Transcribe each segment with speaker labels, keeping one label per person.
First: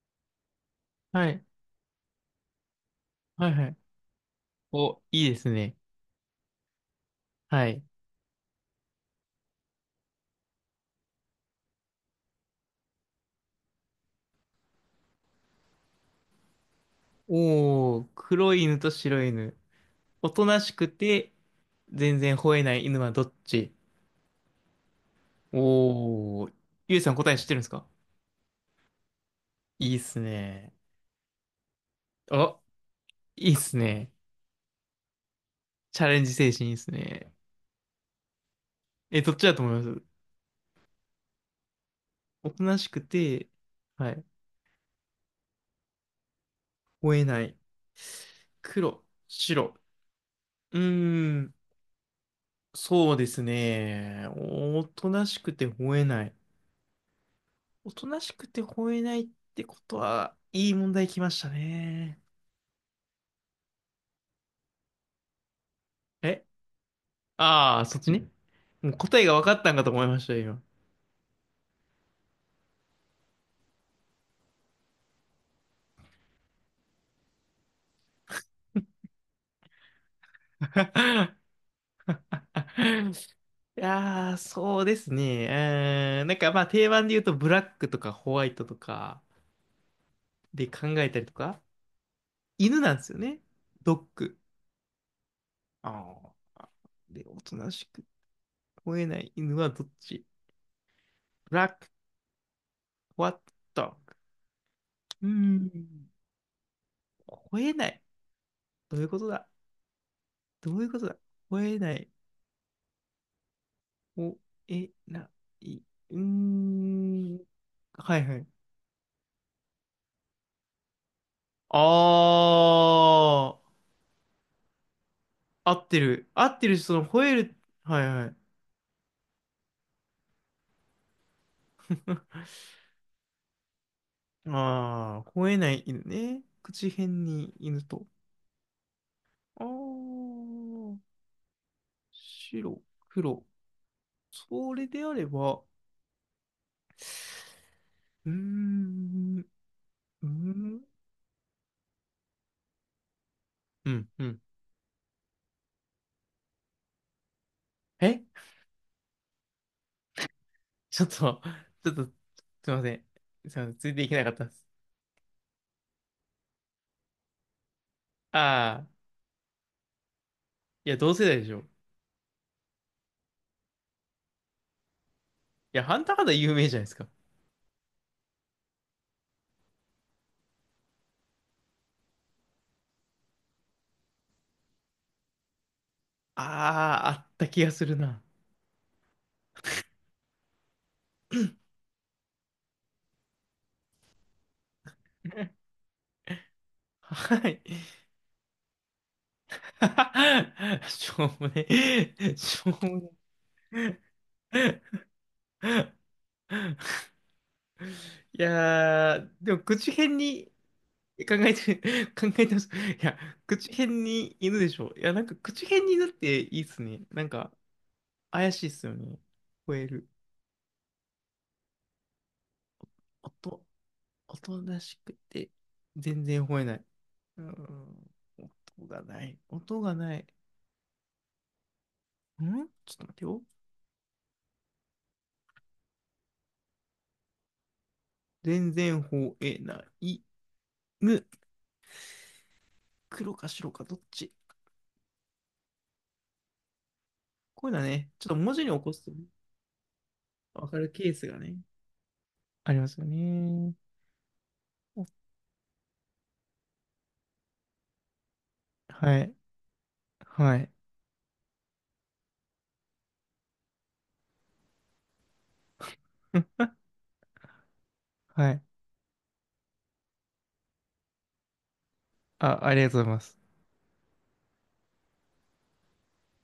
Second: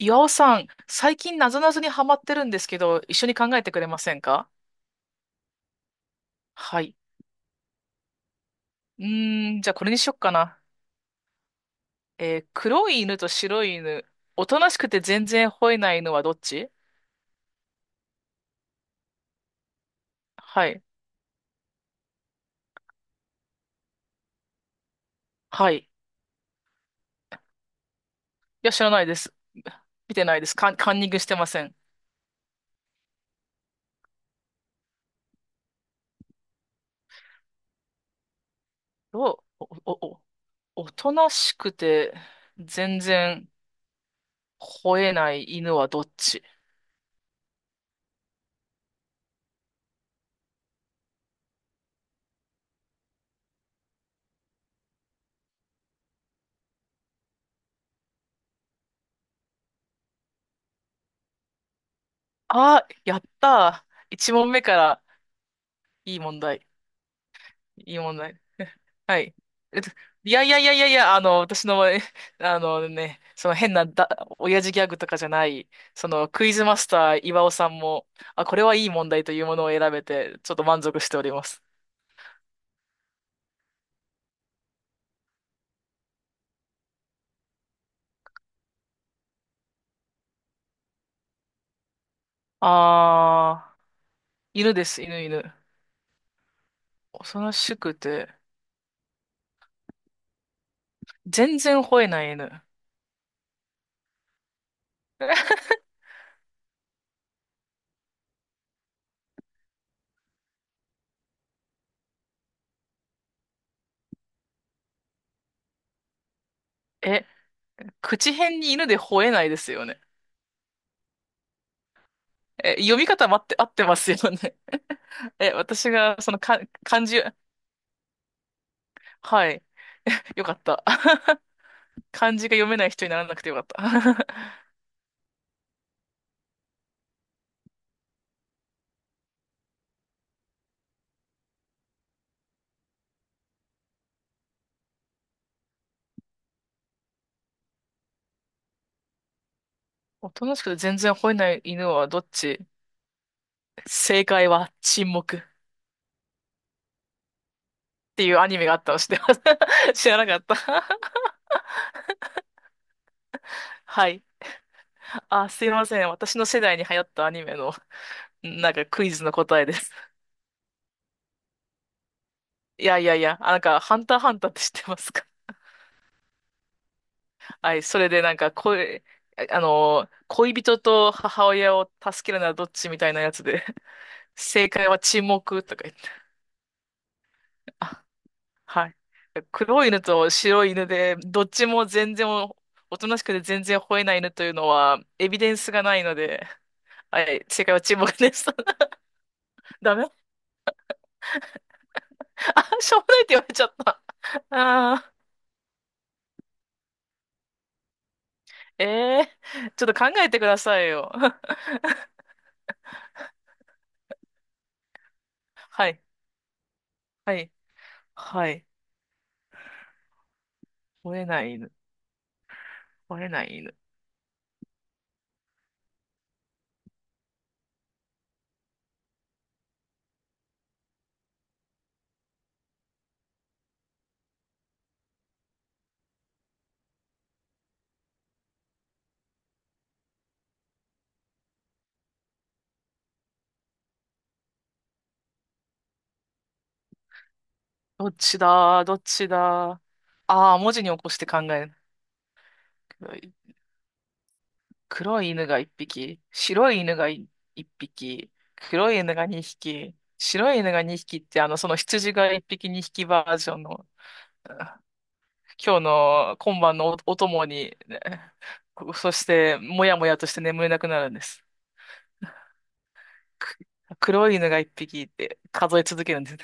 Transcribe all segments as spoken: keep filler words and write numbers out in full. Speaker 1: 岩尾さん、最
Speaker 2: は
Speaker 1: 近
Speaker 2: い。
Speaker 1: なぞなぞにハマってるんですけど、一緒に考
Speaker 2: はい
Speaker 1: え
Speaker 2: は
Speaker 1: て
Speaker 2: い。
Speaker 1: くれませんか？
Speaker 2: お、いいですね。
Speaker 1: はい。
Speaker 2: はい。
Speaker 1: うーん、じゃあこれにしよっかな。えー黒い犬と白い犬。おとなしくて全然吠えない犬はどっち？
Speaker 2: おー、黒い犬と白い犬。おとな
Speaker 1: は
Speaker 2: し
Speaker 1: い。
Speaker 2: くて、全然吠えない犬はどっち？
Speaker 1: はい。い
Speaker 2: おー、ゆうさん答え知ってるんですか？
Speaker 1: や、知らないです。
Speaker 2: いいっ
Speaker 1: 見
Speaker 2: す
Speaker 1: てないです。カ
Speaker 2: ね。
Speaker 1: ン、カンニングしてません。
Speaker 2: お、いいっすね。チャレンジ精神いいっすね。え、
Speaker 1: お、
Speaker 2: どっちだと
Speaker 1: お、
Speaker 2: 思いま
Speaker 1: お、
Speaker 2: す？
Speaker 1: お、おとなしくて
Speaker 2: おとなしく
Speaker 1: 全
Speaker 2: て、
Speaker 1: 然
Speaker 2: はい。
Speaker 1: 吠えない犬はどっち？
Speaker 2: 吠えない。黒、白。うーん、そうですね。おとなしくて吠えない。おとなしくて吠えないってことは、いい問題きましたね。
Speaker 1: あ、やったー。一問目からいい問
Speaker 2: え、
Speaker 1: 題。
Speaker 2: ああー、
Speaker 1: いい
Speaker 2: そっち
Speaker 1: 問
Speaker 2: ね。
Speaker 1: 題。
Speaker 2: もう
Speaker 1: は
Speaker 2: 答え
Speaker 1: い。
Speaker 2: が分かったん
Speaker 1: えっ
Speaker 2: か
Speaker 1: と、
Speaker 2: と思いまし
Speaker 1: い
Speaker 2: たよ、
Speaker 1: やいや
Speaker 2: 今。
Speaker 1: いやいやいや、あの、私の、え、あのね、その変なだ、親父ギャグとかじゃない、そのクイズマスター岩尾さんも、あ、これはいい問題というものを選べて、ちょっと満足しておりま す。
Speaker 2: いやー、そうですね。うーん、なんかまあ定番で言うとブラックとかホワイトとかで考えたりとか、犬なんですよね。
Speaker 1: あ
Speaker 2: ドッグ。
Speaker 1: ー、犬です、犬、犬。
Speaker 2: ああ。で、
Speaker 1: 恐
Speaker 2: お
Speaker 1: ろ
Speaker 2: とな
Speaker 1: し
Speaker 2: し
Speaker 1: く
Speaker 2: く
Speaker 1: て、
Speaker 2: 吠えない犬はどっち？ブ
Speaker 1: 全
Speaker 2: ラッ
Speaker 1: 然
Speaker 2: ク、
Speaker 1: 吠えない犬。
Speaker 2: ホワット、ドッグ。うー ん、吠えない。どういうことだ？どういうことだ？吠えない。吠え、な、い、うー
Speaker 1: え、
Speaker 2: ん。はい
Speaker 1: 口
Speaker 2: はい。
Speaker 1: 辺に犬で吠えないですよね。
Speaker 2: あ
Speaker 1: え、読み方待って、合っ
Speaker 2: ー、
Speaker 1: てますよね。え、
Speaker 2: 合っ
Speaker 1: 私
Speaker 2: て
Speaker 1: が、
Speaker 2: る。
Speaker 1: その
Speaker 2: 合っ
Speaker 1: か、
Speaker 2: てるし、その
Speaker 1: 漢字、
Speaker 2: 吠える。はいはい。
Speaker 1: はい。よかった。漢 字が読めない人にならなくてよかった。
Speaker 2: あー、吠えない犬ね。口辺に犬と。あー、白、黒。それであれば、うーん、うー
Speaker 1: おとなしくて
Speaker 2: ん、
Speaker 1: 全然吠えない犬はどっち？
Speaker 2: うん、う
Speaker 1: 正
Speaker 2: ん。
Speaker 1: 解は沈黙っ
Speaker 2: え
Speaker 1: ていうア ニメがあったの知ってます？ 知らなかった？
Speaker 2: ちょっと、ちょっと、すいません。すいません。ついてい
Speaker 1: は
Speaker 2: け
Speaker 1: い。
Speaker 2: なかったです。
Speaker 1: あ、すいません。私の世代に流行ったアニメの、なん
Speaker 2: あ、
Speaker 1: かクイズの答えです。
Speaker 2: いや、同世代でしょ。い
Speaker 1: いやいやいや、あ、なんか、ハンターハンターって知ってますか？
Speaker 2: や、ハンターハンター有名じゃないですか。
Speaker 1: はい。それでなんか、恋、あの、恋人と母親を助けるならどっちみたいなやつで、正解は沈黙とか言って、
Speaker 2: あー、あった気がする
Speaker 1: あ、
Speaker 2: な。
Speaker 1: はい。黒い犬と白い犬で、どっちも全然お、おとなしくて全然吠えない犬というのは、エビデン スがないので、は
Speaker 2: は
Speaker 1: い、
Speaker 2: い。
Speaker 1: 正解は沈黙です。ダメ？
Speaker 2: しょうもね。し
Speaker 1: あ、
Speaker 2: ょう
Speaker 1: し
Speaker 2: も
Speaker 1: ょうも
Speaker 2: ね。
Speaker 1: ないって言われちゃった。あ
Speaker 2: い
Speaker 1: ー、
Speaker 2: や
Speaker 1: え
Speaker 2: ー、でも、
Speaker 1: ー、ちょ
Speaker 2: 口
Speaker 1: っと考
Speaker 2: 変
Speaker 1: えてく
Speaker 2: に
Speaker 1: ださいよ。
Speaker 2: 考え て、考えてます。いや、口変に犬でしょ。いや、なんか、口変
Speaker 1: は
Speaker 2: に
Speaker 1: い、
Speaker 2: 犬っていいっすね。なん
Speaker 1: は
Speaker 2: か、
Speaker 1: い、は
Speaker 2: 怪し
Speaker 1: い。
Speaker 2: いっすよね。吠える。
Speaker 1: 吠えない犬、吠えない
Speaker 2: 音、
Speaker 1: 犬。
Speaker 2: 音らしくて、全然吠えない。う ん。音がない。音がない。んちょっと待ってよ。全然吠えない。む。黒か白かどっち？こういうのは
Speaker 1: ど
Speaker 2: ね、
Speaker 1: っ
Speaker 2: ちょっと
Speaker 1: ち
Speaker 2: 文字に起
Speaker 1: だ、
Speaker 2: こ
Speaker 1: どっ
Speaker 2: すとね、
Speaker 1: ちだ。ああ、
Speaker 2: わ
Speaker 1: 文
Speaker 2: か
Speaker 1: 字
Speaker 2: る
Speaker 1: に起
Speaker 2: ケ
Speaker 1: こ
Speaker 2: ー
Speaker 1: し
Speaker 2: ス
Speaker 1: て
Speaker 2: が
Speaker 1: 考
Speaker 2: ね、
Speaker 1: える。
Speaker 2: ありますよ
Speaker 1: 黒い
Speaker 2: ね。お、
Speaker 1: 犬が一匹、白い犬がい一匹、黒い犬
Speaker 2: は
Speaker 1: が
Speaker 2: い。
Speaker 1: 二匹、白
Speaker 2: は
Speaker 1: い
Speaker 2: い。
Speaker 1: 犬が二匹って、あの、その羊が一匹二匹バージョンの、あ、今日の
Speaker 2: う
Speaker 1: 今
Speaker 2: ん、
Speaker 1: 晩のお、お供に、ね。
Speaker 2: はい。
Speaker 1: そして、もやもやとして眠れなくなるんです。
Speaker 2: あ、ありがとうございます。
Speaker 1: く黒い犬が一匹って数え続けるんです。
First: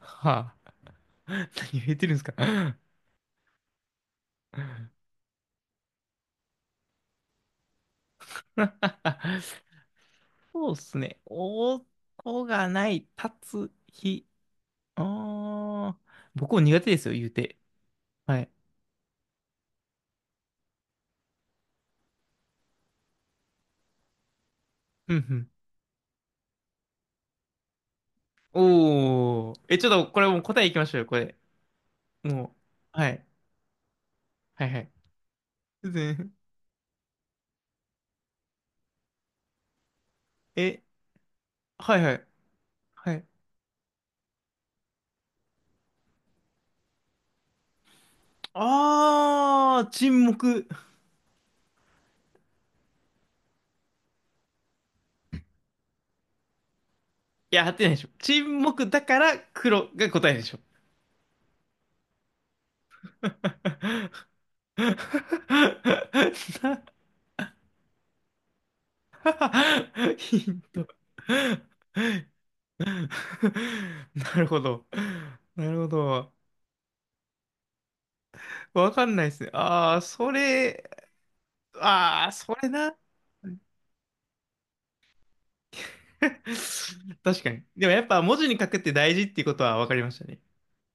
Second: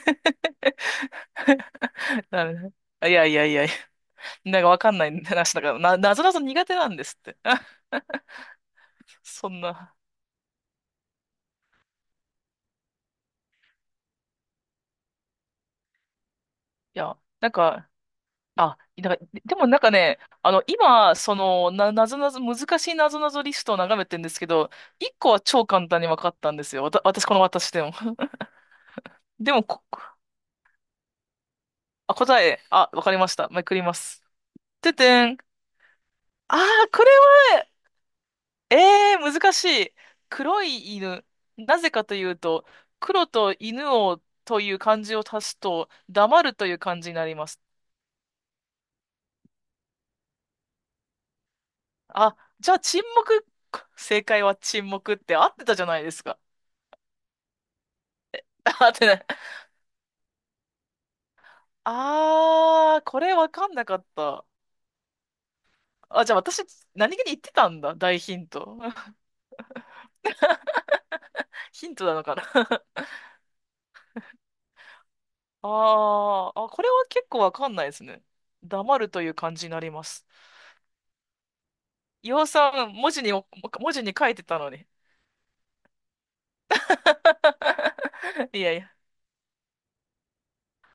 Speaker 2: はあ。何言ってるんですか？
Speaker 1: なるほど、いやいやいやいやなんかわかんない話だから、な、なぞなぞ苦手なんですって。そん な。
Speaker 2: そうっすね。音がない、立つ日。ああ。僕も苦手で
Speaker 1: い
Speaker 2: すよ、
Speaker 1: や、
Speaker 2: 言う
Speaker 1: なん
Speaker 2: て。
Speaker 1: か、
Speaker 2: はい。
Speaker 1: あ、なんか、でもなんかね、あの、今、その、な、なぞなぞ、難しいなぞなぞリストを眺めてるんですけど、一
Speaker 2: うんう
Speaker 1: 個は
Speaker 2: ん、
Speaker 1: 超簡単に分かったんですよ。わた、私、この私でも。
Speaker 2: お
Speaker 1: で
Speaker 2: ー。
Speaker 1: も
Speaker 2: え、
Speaker 1: こ、
Speaker 2: ちょっとこれもう答えいきましょうよ、これ。
Speaker 1: あ、答
Speaker 2: もう。
Speaker 1: え、あ、わ
Speaker 2: は
Speaker 1: かり
Speaker 2: い。
Speaker 1: ました。めくります。
Speaker 2: はいはい。
Speaker 1: ててん。
Speaker 2: 全然、
Speaker 1: あー、これは、えー、難しい。黒
Speaker 2: え、
Speaker 1: い犬。なぜ
Speaker 2: はい
Speaker 1: か
Speaker 2: は
Speaker 1: とい
Speaker 2: い。
Speaker 1: うと、
Speaker 2: は
Speaker 1: 黒
Speaker 2: い。
Speaker 1: と犬をという漢字を足すと、黙るという漢字になります。
Speaker 2: あー、沈黙。
Speaker 1: あ、じゃあ沈黙、正解は沈黙って合ってたじゃないですか。
Speaker 2: いや、合ってないでしょ。沈 黙
Speaker 1: 合っ
Speaker 2: だ
Speaker 1: てな
Speaker 2: か
Speaker 1: い。
Speaker 2: ら黒が答えでしょ。
Speaker 1: あー、これわかんなかった。あ、じゃあ私、何気に言ってたんだ。大ヒント。
Speaker 2: ヒント。
Speaker 1: ヒントなのかな。
Speaker 2: なるほど。
Speaker 1: あ
Speaker 2: なるほど。
Speaker 1: ー、あ、これは結構わかんないですね。
Speaker 2: わ
Speaker 1: 黙
Speaker 2: か
Speaker 1: る
Speaker 2: ん
Speaker 1: と
Speaker 2: ない
Speaker 1: い
Speaker 2: で
Speaker 1: う
Speaker 2: すね。
Speaker 1: 感じになり
Speaker 2: ああ、
Speaker 1: ます。
Speaker 2: それ、ああ、
Speaker 1: 岩尾
Speaker 2: それ
Speaker 1: さん、
Speaker 2: な。
Speaker 1: 文字にお、文字に書いてたのに。
Speaker 2: 確かに。でもやっぱ文字 に
Speaker 1: い
Speaker 2: 書
Speaker 1: や
Speaker 2: く
Speaker 1: い
Speaker 2: っ
Speaker 1: や。
Speaker 2: て大事っていうことは分かりましたね。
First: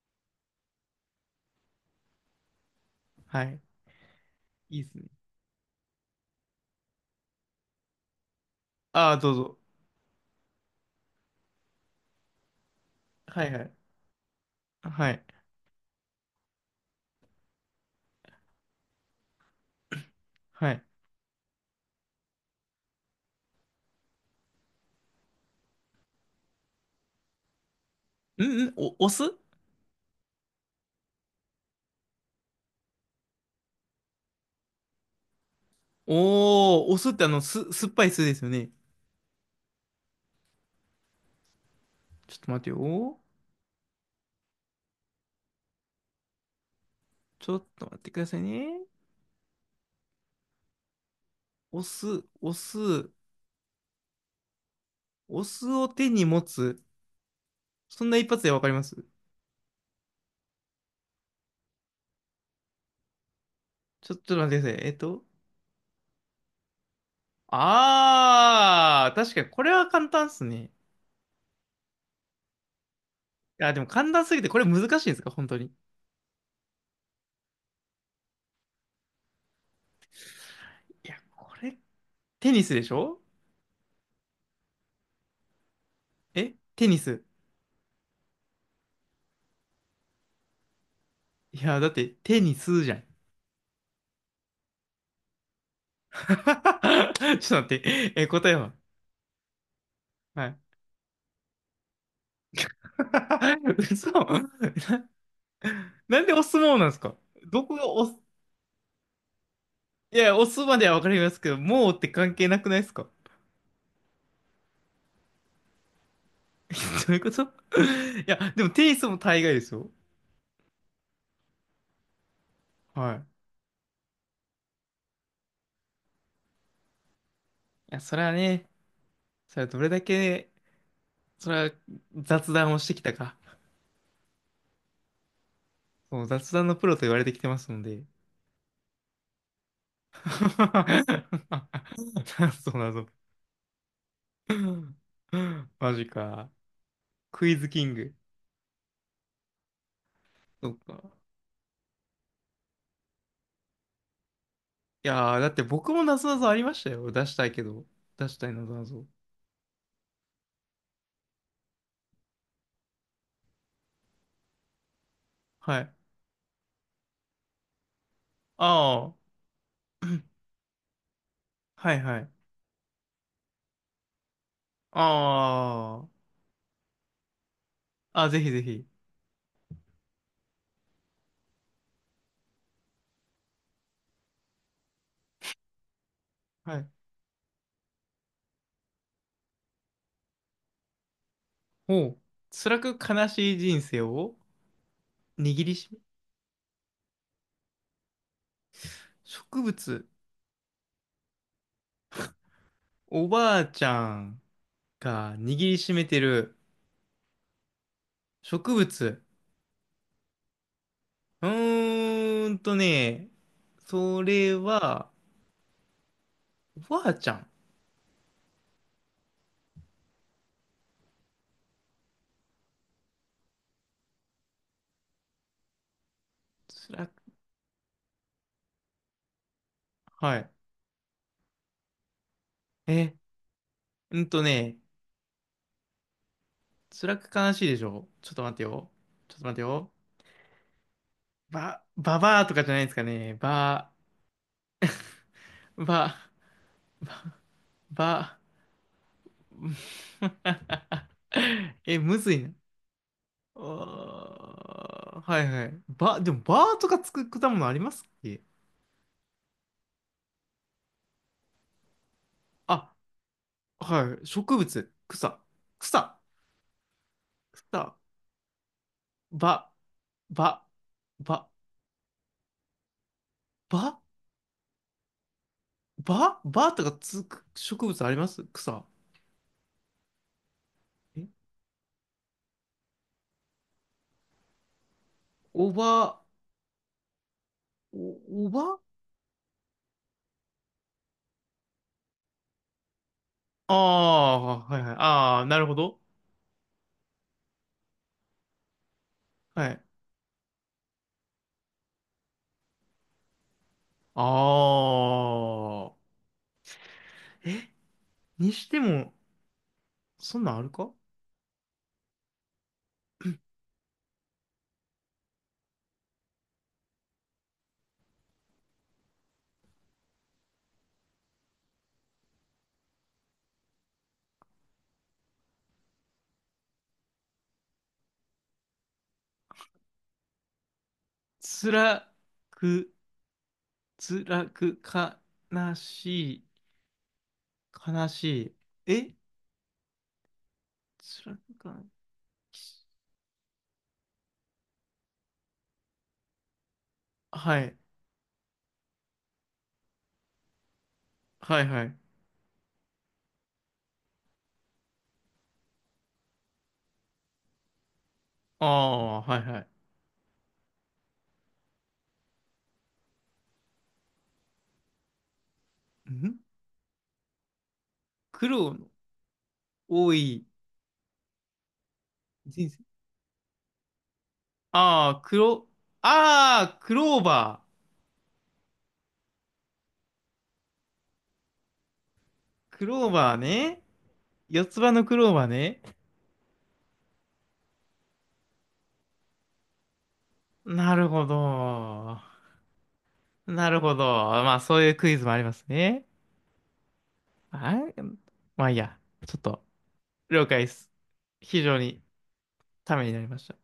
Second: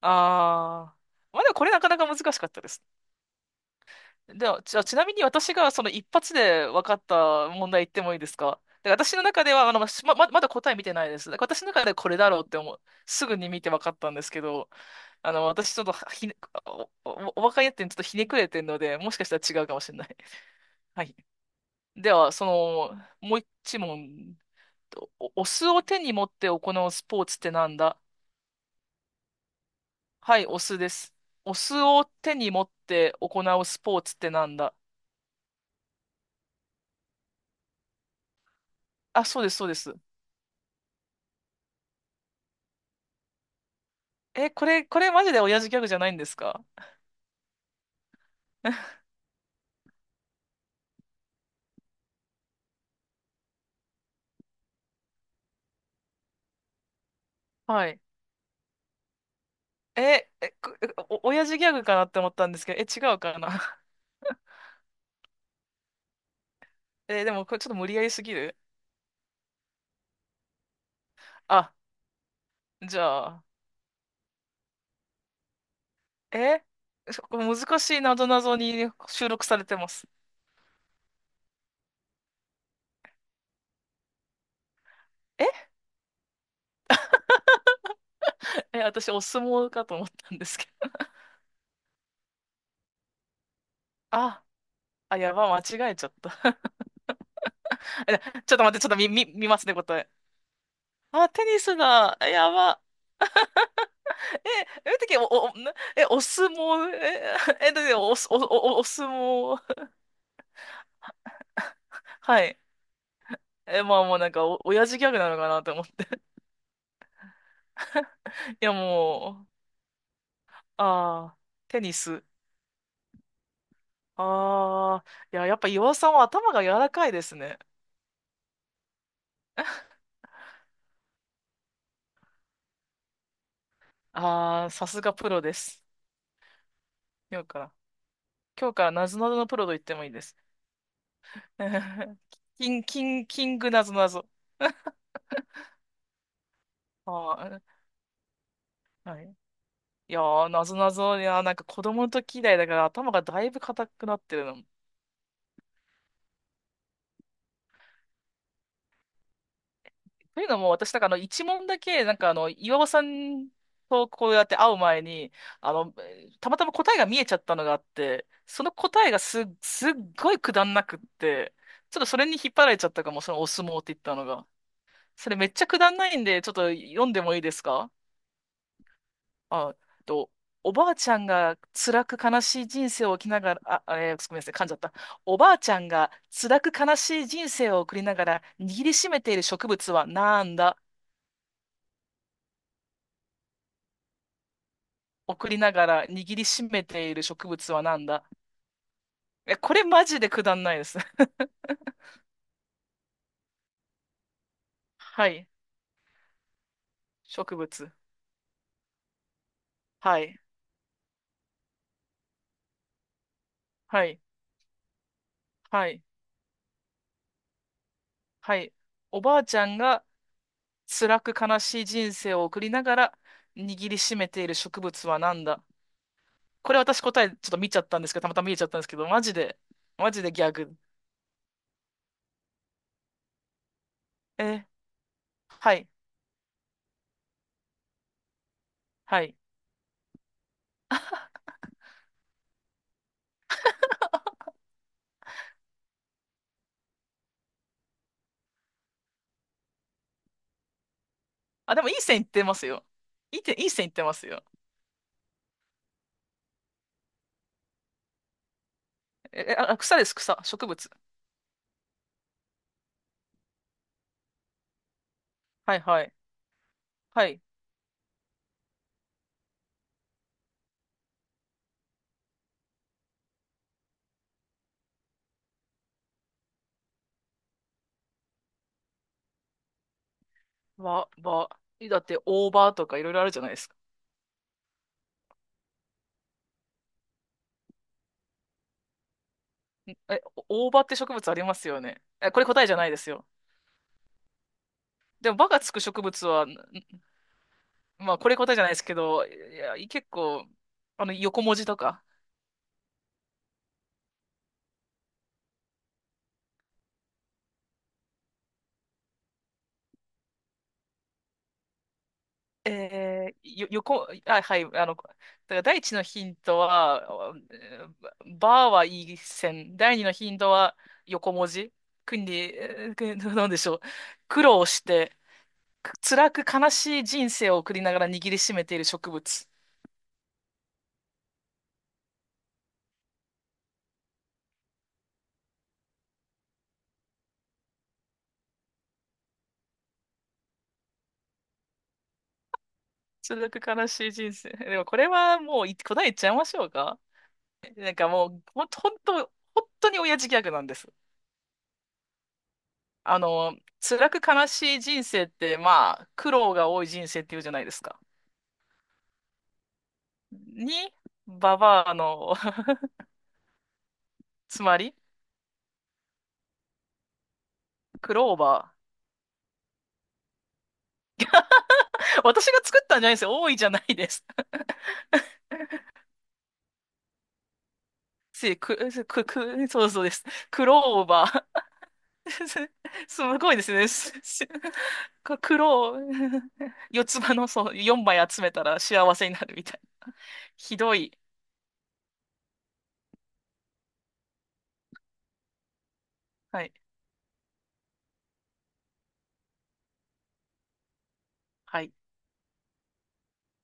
Speaker 1: あー。まあでもこれなかなか難しかったです。
Speaker 2: はい。
Speaker 1: では、じ
Speaker 2: い
Speaker 1: ゃ
Speaker 2: い
Speaker 1: あ、
Speaker 2: で
Speaker 1: ち
Speaker 2: すね。
Speaker 1: なみに私がその一発で分かった問題言ってもいいですか？で、
Speaker 2: あ
Speaker 1: 私
Speaker 2: あ、
Speaker 1: の
Speaker 2: どう
Speaker 1: 中で
Speaker 2: ぞ。
Speaker 1: は、あの、ま、まままだ答え見てないです。だから私の中でこれだろうって思う。すぐ
Speaker 2: は
Speaker 1: に
Speaker 2: いは
Speaker 1: 見て
Speaker 2: い。
Speaker 1: 分かったんですけど、
Speaker 2: はい。
Speaker 1: あの、私ちょっとひね、お、お、お若いやってちょっとひねくれてるので、もしかしたら違うかもしれない。
Speaker 2: はい。
Speaker 1: はい。では、その、もう一問。お、お酢を手に持って行うスポーツってなんだ？
Speaker 2: うんうん。お、お酢、
Speaker 1: はい、お酢です。お酢を手に持って行うスポーツってなんだ？
Speaker 2: おー、お酢ってあの、す、酸っぱい酢ですよね。
Speaker 1: あ、そうです、そうです。
Speaker 2: ちょっと待ってよ。
Speaker 1: え、これ、これマジで親父ギャグじゃないんですか？
Speaker 2: ちょっと待ってくださいね。お酢、お酢、お酢を手に持つ。
Speaker 1: はい。
Speaker 2: そんな一発で分かります？
Speaker 1: え、え、くお、親父ギャグかなって思ったんですけど、え、違うかな？
Speaker 2: ちょ、ちょっと待ってください。えっと。
Speaker 1: え、でもこれちょっと無理やりすぎる？
Speaker 2: ああ、確かにこれは簡単っすね。
Speaker 1: あ、じゃあ、
Speaker 2: あ、でも簡単すぎてこれ難しいんですか本当に。
Speaker 1: え、そこ難しいなぞなぞに収録されてます。
Speaker 2: いや、これ、テニスでしょ？
Speaker 1: え、
Speaker 2: え、テニス。
Speaker 1: え、私お相撲かと思ったんですけど。
Speaker 2: いや、だってテニスじゃん。
Speaker 1: あ、あ、やば、間違えちゃっ た。
Speaker 2: ちょっと待っ て。
Speaker 1: え、
Speaker 2: え、答
Speaker 1: ち
Speaker 2: え
Speaker 1: ょっと待っ
Speaker 2: は？
Speaker 1: て、ちょっと見、見、見ますね、答え。
Speaker 2: はい。
Speaker 1: あ、テニスだ。やば。
Speaker 2: 嘘な、
Speaker 1: え、え、てき、お、お、な え、
Speaker 2: な
Speaker 1: お
Speaker 2: んでお
Speaker 1: 相
Speaker 2: 相撲なんで
Speaker 1: 撲、
Speaker 2: すか？
Speaker 1: え、
Speaker 2: ど
Speaker 1: え、
Speaker 2: こ
Speaker 1: だっ
Speaker 2: が
Speaker 1: てお、
Speaker 2: お、
Speaker 1: お、
Speaker 2: い
Speaker 1: お、おお相撲。
Speaker 2: や、お相撲まではわかりますけど、もうって関
Speaker 1: は
Speaker 2: 係
Speaker 1: い。
Speaker 2: なくないですか？
Speaker 1: え、まあもうなんかお、親父ギャグなのかなと思って。
Speaker 2: どういうこと？ いや、で
Speaker 1: い
Speaker 2: も
Speaker 1: や
Speaker 2: テニスも大
Speaker 1: もう、
Speaker 2: 概ですよ。
Speaker 1: ああ、テニス。
Speaker 2: はい。い
Speaker 1: ああ、いや、やっぱ岩尾さんは頭が柔らかいですね。
Speaker 2: や、それはね、それはどれ だけね、それは雑談をしてきたか。
Speaker 1: ああ、さすがプロです。
Speaker 2: そう、雑談のプロと言われてき
Speaker 1: 今日
Speaker 2: てま
Speaker 1: か
Speaker 2: す
Speaker 1: ら、
Speaker 2: ので。
Speaker 1: 今日からなぞなぞのプロと言ってもいいです。キ
Speaker 2: そう
Speaker 1: ン、
Speaker 2: な
Speaker 1: キ
Speaker 2: の。
Speaker 1: ン、キングなぞなぞ。
Speaker 2: マジか。クイズ
Speaker 1: あ
Speaker 2: キング。
Speaker 1: あ、はい。いやー、な
Speaker 2: そ
Speaker 1: ぞ
Speaker 2: っ
Speaker 1: な
Speaker 2: か。
Speaker 1: ぞ、いやー、なんか子供の時以来だから頭がだいぶ硬くなってるの。
Speaker 2: いやー、だって僕もなぞなぞありましたよ。出したいけど。出したいなぞなぞ。
Speaker 1: というのも、私、なんかあの、一問だけ、なんかあの、岩尾さんとこうやって会う前に、あ
Speaker 2: は
Speaker 1: の、
Speaker 2: い。
Speaker 1: たまたま答えが見えちゃったのがあって、その答え
Speaker 2: あ
Speaker 1: がす、すっ
Speaker 2: あ。
Speaker 1: ごいくだんなくって、
Speaker 2: は
Speaker 1: ちょ
Speaker 2: い
Speaker 1: っとそ
Speaker 2: は
Speaker 1: れ
Speaker 2: い。
Speaker 1: に引っ張られちゃったかも、そのお相撲って言ったのが。それめっちゃくだん
Speaker 2: あ
Speaker 1: ないんで、ちょっと読んでもいいですか？
Speaker 2: あ。あ、ぜひぜひ。
Speaker 1: あ、えっと、おばあちゃんが辛く悲しい人生を生きながら、あ、えーごめんなさい、噛んじゃった。おばあちゃんが辛く
Speaker 2: はい。
Speaker 1: 悲しい人生を送りながら握りしめている植物はなんだ？
Speaker 2: ほう。辛く悲しい人生を
Speaker 1: 送り
Speaker 2: 握
Speaker 1: な
Speaker 2: り
Speaker 1: が
Speaker 2: しめ、
Speaker 1: ら握りしめている植物は何だ？え、
Speaker 2: 植物。
Speaker 1: これマジでくだんないです。
Speaker 2: おばあちゃん
Speaker 1: は
Speaker 2: が
Speaker 1: い。
Speaker 2: 握りしめてる
Speaker 1: 植物。
Speaker 2: 植物。
Speaker 1: はい。
Speaker 2: うーんとね、
Speaker 1: はい。
Speaker 2: それは、
Speaker 1: はい。
Speaker 2: おばあちゃん。
Speaker 1: はい。おばあちゃんが辛く悲しい人生を送りながら握りしめている植物は何だ？これ私
Speaker 2: 辛く、
Speaker 1: 答えちょっと見ちゃったんですけど、たまたま見えちゃったんですけど、マジで、マジで
Speaker 2: は
Speaker 1: ギ
Speaker 2: い。
Speaker 1: ャグ。
Speaker 2: え、うんと
Speaker 1: え、
Speaker 2: ね、
Speaker 1: はい。
Speaker 2: 辛く悲しいでしょ？ちょっと待ってよ。
Speaker 1: は
Speaker 2: ち
Speaker 1: い。
Speaker 2: ょっと待ってよ。ば、ばばーとかじゃないですかね。ば、ば、ば、
Speaker 1: あ、でもいい
Speaker 2: え、む
Speaker 1: 線いっ
Speaker 2: ずい
Speaker 1: て
Speaker 2: な。
Speaker 1: ますよ。いい点、いい線いってます
Speaker 2: あ
Speaker 1: よ。
Speaker 2: ー、はいはい。ば、でもばーとかつく果物ありますっけ？
Speaker 1: え、えあ、草です、草。植物。
Speaker 2: あ、はい。植物、草、
Speaker 1: はいはい。
Speaker 2: 草、
Speaker 1: はい。
Speaker 2: 草、ば、ば、ば、ば、ば、ばとかつく植物あります？草。
Speaker 1: わ、
Speaker 2: え、
Speaker 1: ば、えだって大葉とかいろいろあるじゃないですか。
Speaker 2: おば、お、おば、
Speaker 1: え、大葉って植物ありますよね。え、これ答えじゃないですよ。
Speaker 2: ああ、はいはい。
Speaker 1: で
Speaker 2: あ
Speaker 1: も、
Speaker 2: あ、
Speaker 1: ば
Speaker 2: な
Speaker 1: が
Speaker 2: る
Speaker 1: つ
Speaker 2: ほ
Speaker 1: く
Speaker 2: ど。
Speaker 1: 植物は、ん、まあ、これ答えじゃないですけど、い
Speaker 2: は
Speaker 1: や、
Speaker 2: い。
Speaker 1: い結構、あの、横文字とか。
Speaker 2: ああ。にしても、そんなんあるか？
Speaker 1: えー、よ、横、あ、はい、あの、だから第一のヒントは、えーばはいい線。第二のヒントは横文字。国に、えーくなんでしょう。苦労して、く辛く悲しい人生を送りながら握りしめている植物。
Speaker 2: 辛く、辛く、悲しい、悲しい。え、辛くか、
Speaker 1: 続く悲しい人生。でもこれはもうい答え言っちゃいましょうか。
Speaker 2: はい、
Speaker 1: なんかもう、ほんと、ほんと本当に親父ギャグなんです。
Speaker 2: はいはい。
Speaker 1: あの、辛く悲しい人生って、まあ、苦労が多い人生っていうじゃないですか。
Speaker 2: ああ、はいはい。
Speaker 1: に、ババアの、つまり、
Speaker 2: ん
Speaker 1: クロー
Speaker 2: 苦労
Speaker 1: バ
Speaker 2: の多い
Speaker 1: ー。私が
Speaker 2: 人
Speaker 1: 作
Speaker 2: 生。
Speaker 1: ったんじゃないですよ。多いじゃないです。
Speaker 2: ああ、黒、ああ、クローバ
Speaker 1: せ、く、せくく、そうそうです。クローバー。
Speaker 2: ー。クロー
Speaker 1: す
Speaker 2: バー
Speaker 1: ごいです
Speaker 2: ね。
Speaker 1: ね。すす
Speaker 2: 四つ葉のクロー
Speaker 1: か
Speaker 2: バー
Speaker 1: ク
Speaker 2: ね。
Speaker 1: ロー、四つ葉の、そう、よんまい集めたら幸せになるみたいな。ひど
Speaker 2: なる
Speaker 1: い。
Speaker 2: ほど。なるほど。まあ、そういうクイズもありますね。
Speaker 1: はい。
Speaker 2: あ、まあ、いいや。ちょっと、了解です。非常
Speaker 1: はい。
Speaker 2: にためになりました。